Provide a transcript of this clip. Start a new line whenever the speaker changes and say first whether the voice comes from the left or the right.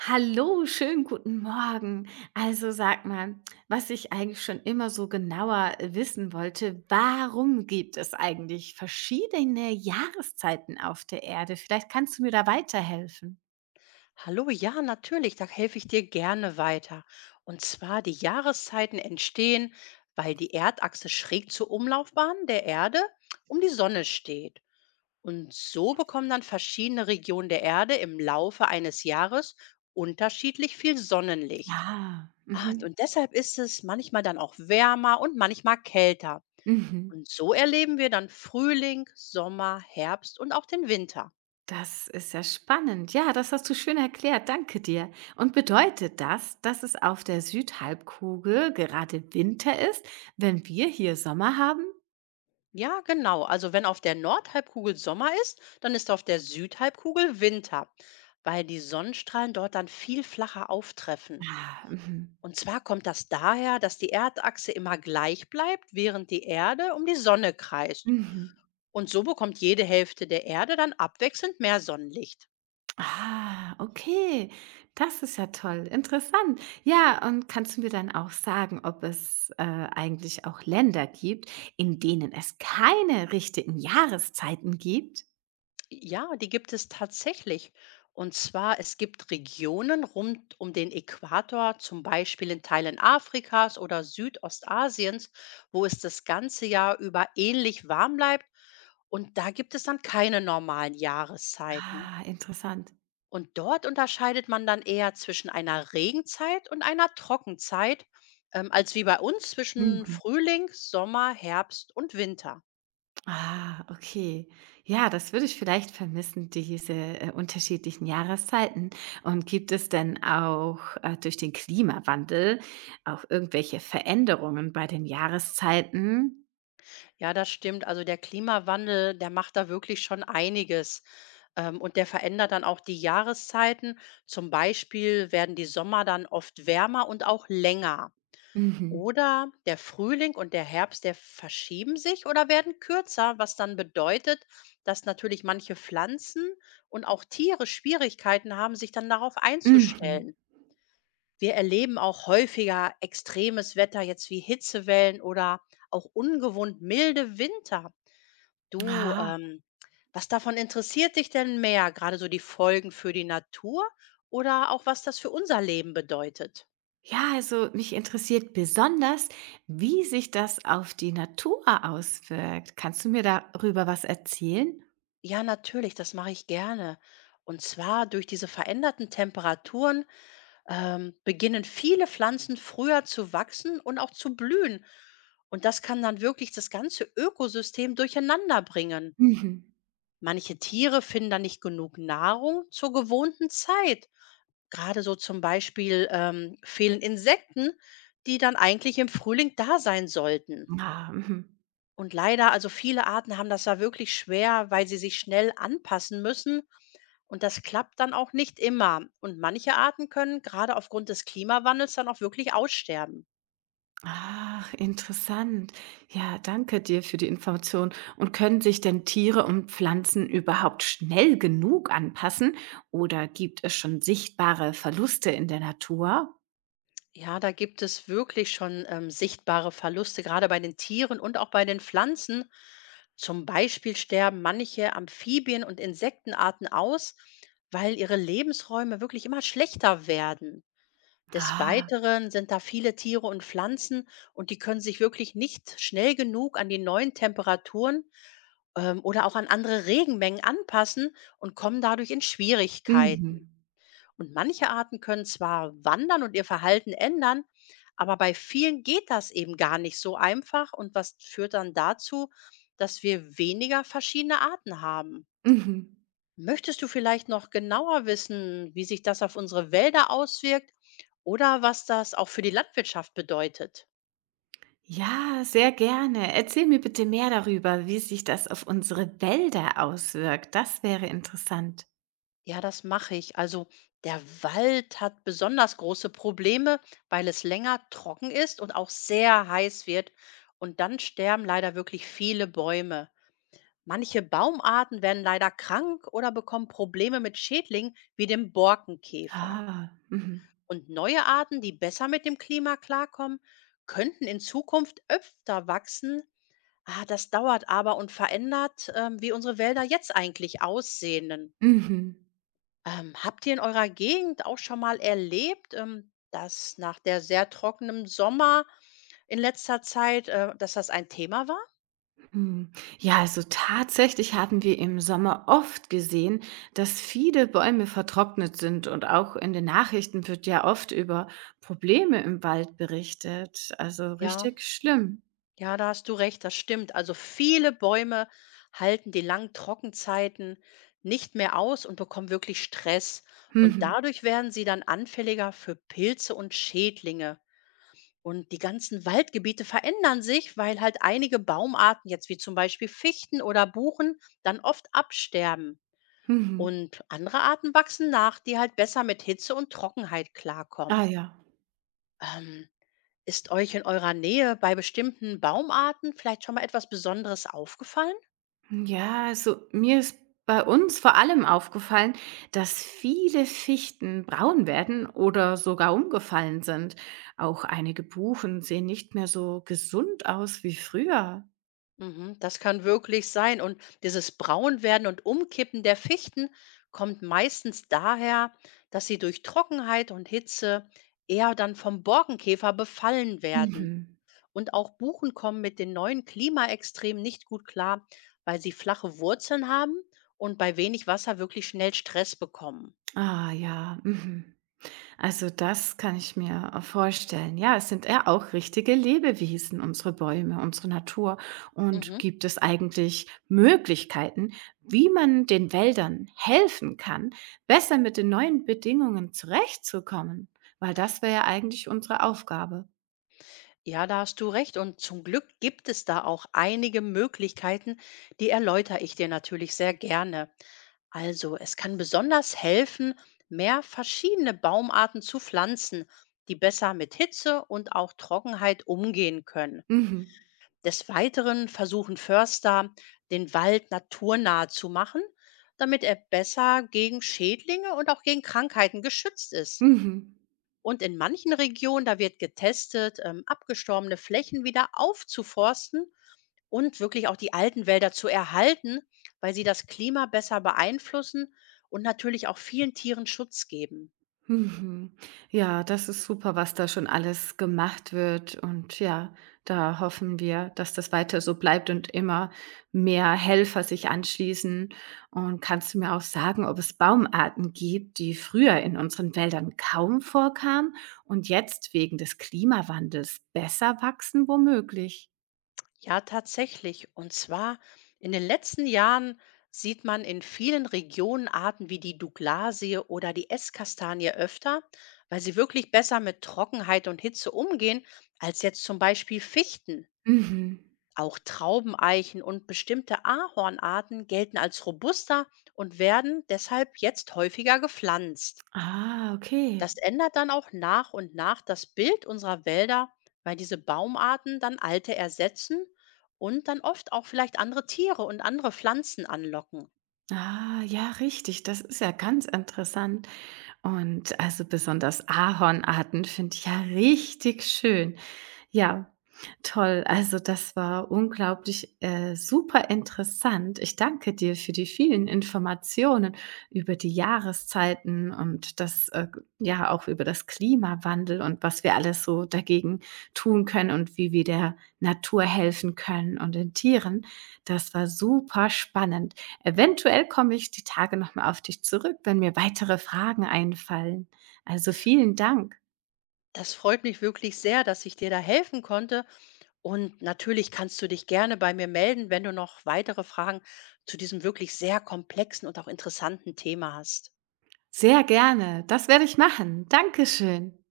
right: Hallo, schönen guten Morgen. Also sag mal, was ich eigentlich schon immer so genauer wissen wollte, warum gibt es eigentlich verschiedene Jahreszeiten auf der Erde? Vielleicht kannst du mir da weiterhelfen.
left: Hallo, ja, natürlich, da helfe ich dir gerne weiter. Und zwar, die Jahreszeiten entstehen, weil die Erdachse schräg zur Umlaufbahn der Erde um die Sonne steht. Und so bekommen dann verschiedene Regionen der Erde im Laufe eines Jahres unterschiedlich viel Sonnenlicht.
right: Ah,
left: Ah,
right: mhm,
left: und deshalb ist es manchmal dann auch wärmer und manchmal kälter.
right: mhm.
left: Und so erleben wir dann Frühling, Sommer, Herbst und auch den Winter.
right: Das ist ja spannend. Ja, das hast du schön erklärt. Danke dir. Und bedeutet das, dass es auf der Südhalbkugel gerade Winter ist, wenn wir hier Sommer haben?
left: Ja, genau. Also wenn auf der Nordhalbkugel Sommer ist, dann ist auf der Südhalbkugel Winter, weil die Sonnenstrahlen dort dann viel flacher auftreffen.
right: Ah, mhm,
left: Und zwar kommt das daher, dass die Erdachse immer gleich bleibt, während die Erde um die Sonne kreist.
right: mhm.
left: Und so bekommt jede Hälfte der Erde dann abwechselnd mehr Sonnenlicht.
right: Ah, okay. Das ist ja toll, interessant. Ja, und kannst du mir dann auch sagen, ob es, eigentlich auch Länder gibt, in denen es keine richtigen Jahreszeiten gibt?
left: Ja, die gibt es tatsächlich. Und zwar, es gibt Regionen rund um den Äquator, zum Beispiel in Teilen Afrikas oder Südostasiens, wo es das ganze Jahr über ähnlich warm bleibt. Und da gibt es dann keine normalen Jahreszeiten.
right: Ah, interessant.
left: Und dort unterscheidet man dann eher zwischen einer Regenzeit und einer Trockenzeit, als wie bei uns zwischen
right: Mhm.
left: Frühling, Sommer, Herbst und Winter.
right: Ah, okay. Ja, das würde ich vielleicht vermissen, diese, unterschiedlichen Jahreszeiten. Und gibt es denn auch, durch den Klimawandel auch irgendwelche Veränderungen bei den Jahreszeiten?
left: Ja, das stimmt. Also der Klimawandel, der macht da wirklich schon einiges. Und der verändert dann auch die Jahreszeiten. Zum Beispiel werden die Sommer dann oft wärmer und auch länger.
right: Mhm,
left: Oder der Frühling und der Herbst, der verschieben sich oder werden kürzer, was dann bedeutet, dass natürlich manche Pflanzen und auch Tiere Schwierigkeiten haben, sich dann darauf
right: mhm.
left: einzustellen. Wir erleben auch häufiger extremes Wetter, jetzt wie Hitzewellen oder auch ungewohnt milde Winter. Du,
right: Ah,
left: was davon interessiert dich denn mehr? Gerade so die Folgen für die Natur oder auch was das für unser Leben bedeutet?
right: ja, also mich interessiert besonders, wie sich das auf die Natur auswirkt. Kannst du mir darüber was erzählen?
left: Ja, natürlich, das mache ich gerne. Und zwar durch diese veränderten Temperaturen beginnen viele Pflanzen früher zu wachsen und auch zu blühen. Und das kann dann wirklich das ganze Ökosystem durcheinander bringen.
right: Mhm.
left: Manche Tiere finden dann nicht genug Nahrung zur gewohnten Zeit. Gerade so zum Beispiel fehlen Insekten, die dann eigentlich im Frühling da sein sollten.
right: Ah, mhm.
left: Und leider, also viele Arten haben das ja wirklich schwer, weil sie sich schnell anpassen müssen. Und das klappt dann auch nicht immer. Und manche Arten können gerade aufgrund des Klimawandels dann auch wirklich aussterben.
right: Ach, interessant. Ja, danke dir für die Information. Und können sich denn Tiere und Pflanzen überhaupt schnell genug anpassen? Oder gibt es schon sichtbare Verluste in der Natur?
left: Ja, da gibt es wirklich schon sichtbare Verluste, gerade bei den Tieren und auch bei den Pflanzen. Zum Beispiel sterben manche Amphibien- und Insektenarten aus, weil ihre Lebensräume wirklich immer schlechter werden. Des
right: Ah,
left: Weiteren sind da viele Tiere und Pflanzen und die können sich wirklich nicht schnell genug an die neuen Temperaturen oder auch an andere Regenmengen anpassen und kommen dadurch in
right: mhm.
left: Schwierigkeiten. Und manche Arten können zwar wandern und ihr Verhalten ändern, aber bei vielen geht das eben gar nicht so einfach und was führt dann dazu, dass wir weniger verschiedene Arten haben.
right: Mhm.
left: Möchtest du vielleicht noch genauer wissen, wie sich das auf unsere Wälder auswirkt oder was das auch für die Landwirtschaft bedeutet?
right: Ja, sehr gerne. Erzähl mir bitte mehr darüber, wie sich das auf unsere Wälder auswirkt. Das wäre interessant.
left: Ja, das mache ich. Also der Wald hat besonders große Probleme, weil es länger trocken ist und auch sehr heiß wird. Und dann sterben leider wirklich viele Bäume. Manche Baumarten werden leider krank oder bekommen Probleme mit Schädlingen wie dem Borkenkäfer.
right: Ah, mhm.
left: Und neue Arten, die besser mit dem Klima klarkommen, könnten in Zukunft öfter wachsen. Ah, das dauert aber und verändert, wie unsere Wälder jetzt eigentlich aussehen.
right: Mhm.
left: Habt ihr in eurer Gegend auch schon mal erlebt, dass nach der sehr trockenen Sommer in letzter Zeit, dass das ein Thema war?
right: Hm. Ja, also tatsächlich haben wir im Sommer oft gesehen, dass viele Bäume vertrocknet sind und auch in den Nachrichten wird ja oft über Probleme im Wald berichtet. Also
left: Ja.
right: richtig schlimm.
left: Ja, da hast du recht, das stimmt. Also viele Bäume halten die langen Trockenzeiten nicht mehr aus und bekommen wirklich Stress. Und
right: Mhm.
left: dadurch werden sie dann anfälliger für Pilze und Schädlinge. Und die ganzen Waldgebiete verändern sich, weil halt einige Baumarten, jetzt wie zum Beispiel Fichten oder Buchen, dann oft absterben.
right: Mhm.
left: Und andere Arten wachsen nach, die halt besser mit Hitze und Trockenheit
right: Ah
left: klarkommen.
right: ja.
left: Ähm, Ist euch in eurer Nähe bei bestimmten Baumarten vielleicht schon mal etwas Besonderes aufgefallen?
right: Ja, also mir ist bei uns vor allem aufgefallen, dass viele Fichten braun werden oder sogar umgefallen sind. Auch einige Buchen sehen nicht mehr so gesund aus wie früher.
left: Mhm, das kann wirklich sein. Und dieses Braunwerden und Umkippen der Fichten kommt meistens daher, dass sie durch Trockenheit und Hitze eher dann vom Borkenkäfer befallen werden.
right: Mhm.
left: Und auch Buchen kommen mit den neuen Klimaextremen nicht gut klar, weil sie flache Wurzeln haben und bei wenig Wasser wirklich schnell Stress bekommen.
right: Ah ja. Mhm. Also das kann ich mir vorstellen. Ja, es sind ja auch richtige Lebewesen, unsere Bäume, unsere Natur. Und
left: Mhm.
right: gibt es eigentlich Möglichkeiten, wie man den Wäldern helfen kann, besser mit den neuen Bedingungen zurechtzukommen? Weil das wäre ja eigentlich unsere Aufgabe.
left: Ja, da hast du recht. Und zum Glück gibt es da auch einige Möglichkeiten, die erläutere ich dir natürlich sehr gerne. Also, es kann besonders helfen, mehr verschiedene Baumarten zu pflanzen, die besser mit Hitze und auch Trockenheit umgehen können.
right: Mhm.
left: Des Weiteren versuchen Förster, den Wald naturnah zu machen, damit er besser gegen Schädlinge und auch gegen Krankheiten geschützt ist.
right: Mhm.
left: Und in manchen Regionen, da wird getestet, abgestorbene Flächen wieder aufzuforsten und wirklich auch die alten Wälder zu erhalten, weil sie das Klima besser beeinflussen und natürlich auch vielen Tieren Schutz geben.
right: Mhm. Ja, das ist super, was da schon alles gemacht wird. Und ja, da hoffen wir, dass das weiter so bleibt und immer mehr Helfer sich anschließen. Und kannst du mir auch sagen, ob es Baumarten gibt, die früher in unseren Wäldern kaum vorkamen und jetzt wegen des Klimawandels besser wachsen, womöglich?
left: Ja, tatsächlich. Und zwar in den letzten Jahren sieht man in vielen Regionen Arten wie die Douglasie oder die Esskastanie öfter, weil sie wirklich besser mit Trockenheit und Hitze umgehen als jetzt zum Beispiel Fichten.
right: Mhm.
left: Auch Traubeneichen und bestimmte Ahornarten gelten als robuster und werden deshalb jetzt häufiger gepflanzt.
right: Ah, okay.
left: Das ändert dann auch nach und nach das Bild unserer Wälder, weil diese Baumarten dann alte ersetzen und dann oft auch vielleicht andere Tiere und andere Pflanzen anlocken.
right: Ah, ja, richtig. Das ist ja ganz interessant. Und also besonders Ahornarten finde ich ja richtig schön. Ja, toll. Also das war unglaublich super interessant. Ich danke dir für die vielen Informationen über die Jahreszeiten und das, ja, auch über das Klimawandel und was wir alles so dagegen tun können und wie wir der Natur helfen können und den Tieren. Das war super spannend. Eventuell komme ich die Tage noch mal auf dich zurück, wenn mir weitere Fragen einfallen. Also, vielen Dank.
left: Das freut mich wirklich sehr, dass ich dir da helfen konnte. Und natürlich kannst du dich gerne bei mir melden, wenn du noch weitere Fragen zu diesem wirklich sehr komplexen und auch interessanten Thema hast.
right: Sehr gerne. Das werde ich machen. Dankeschön.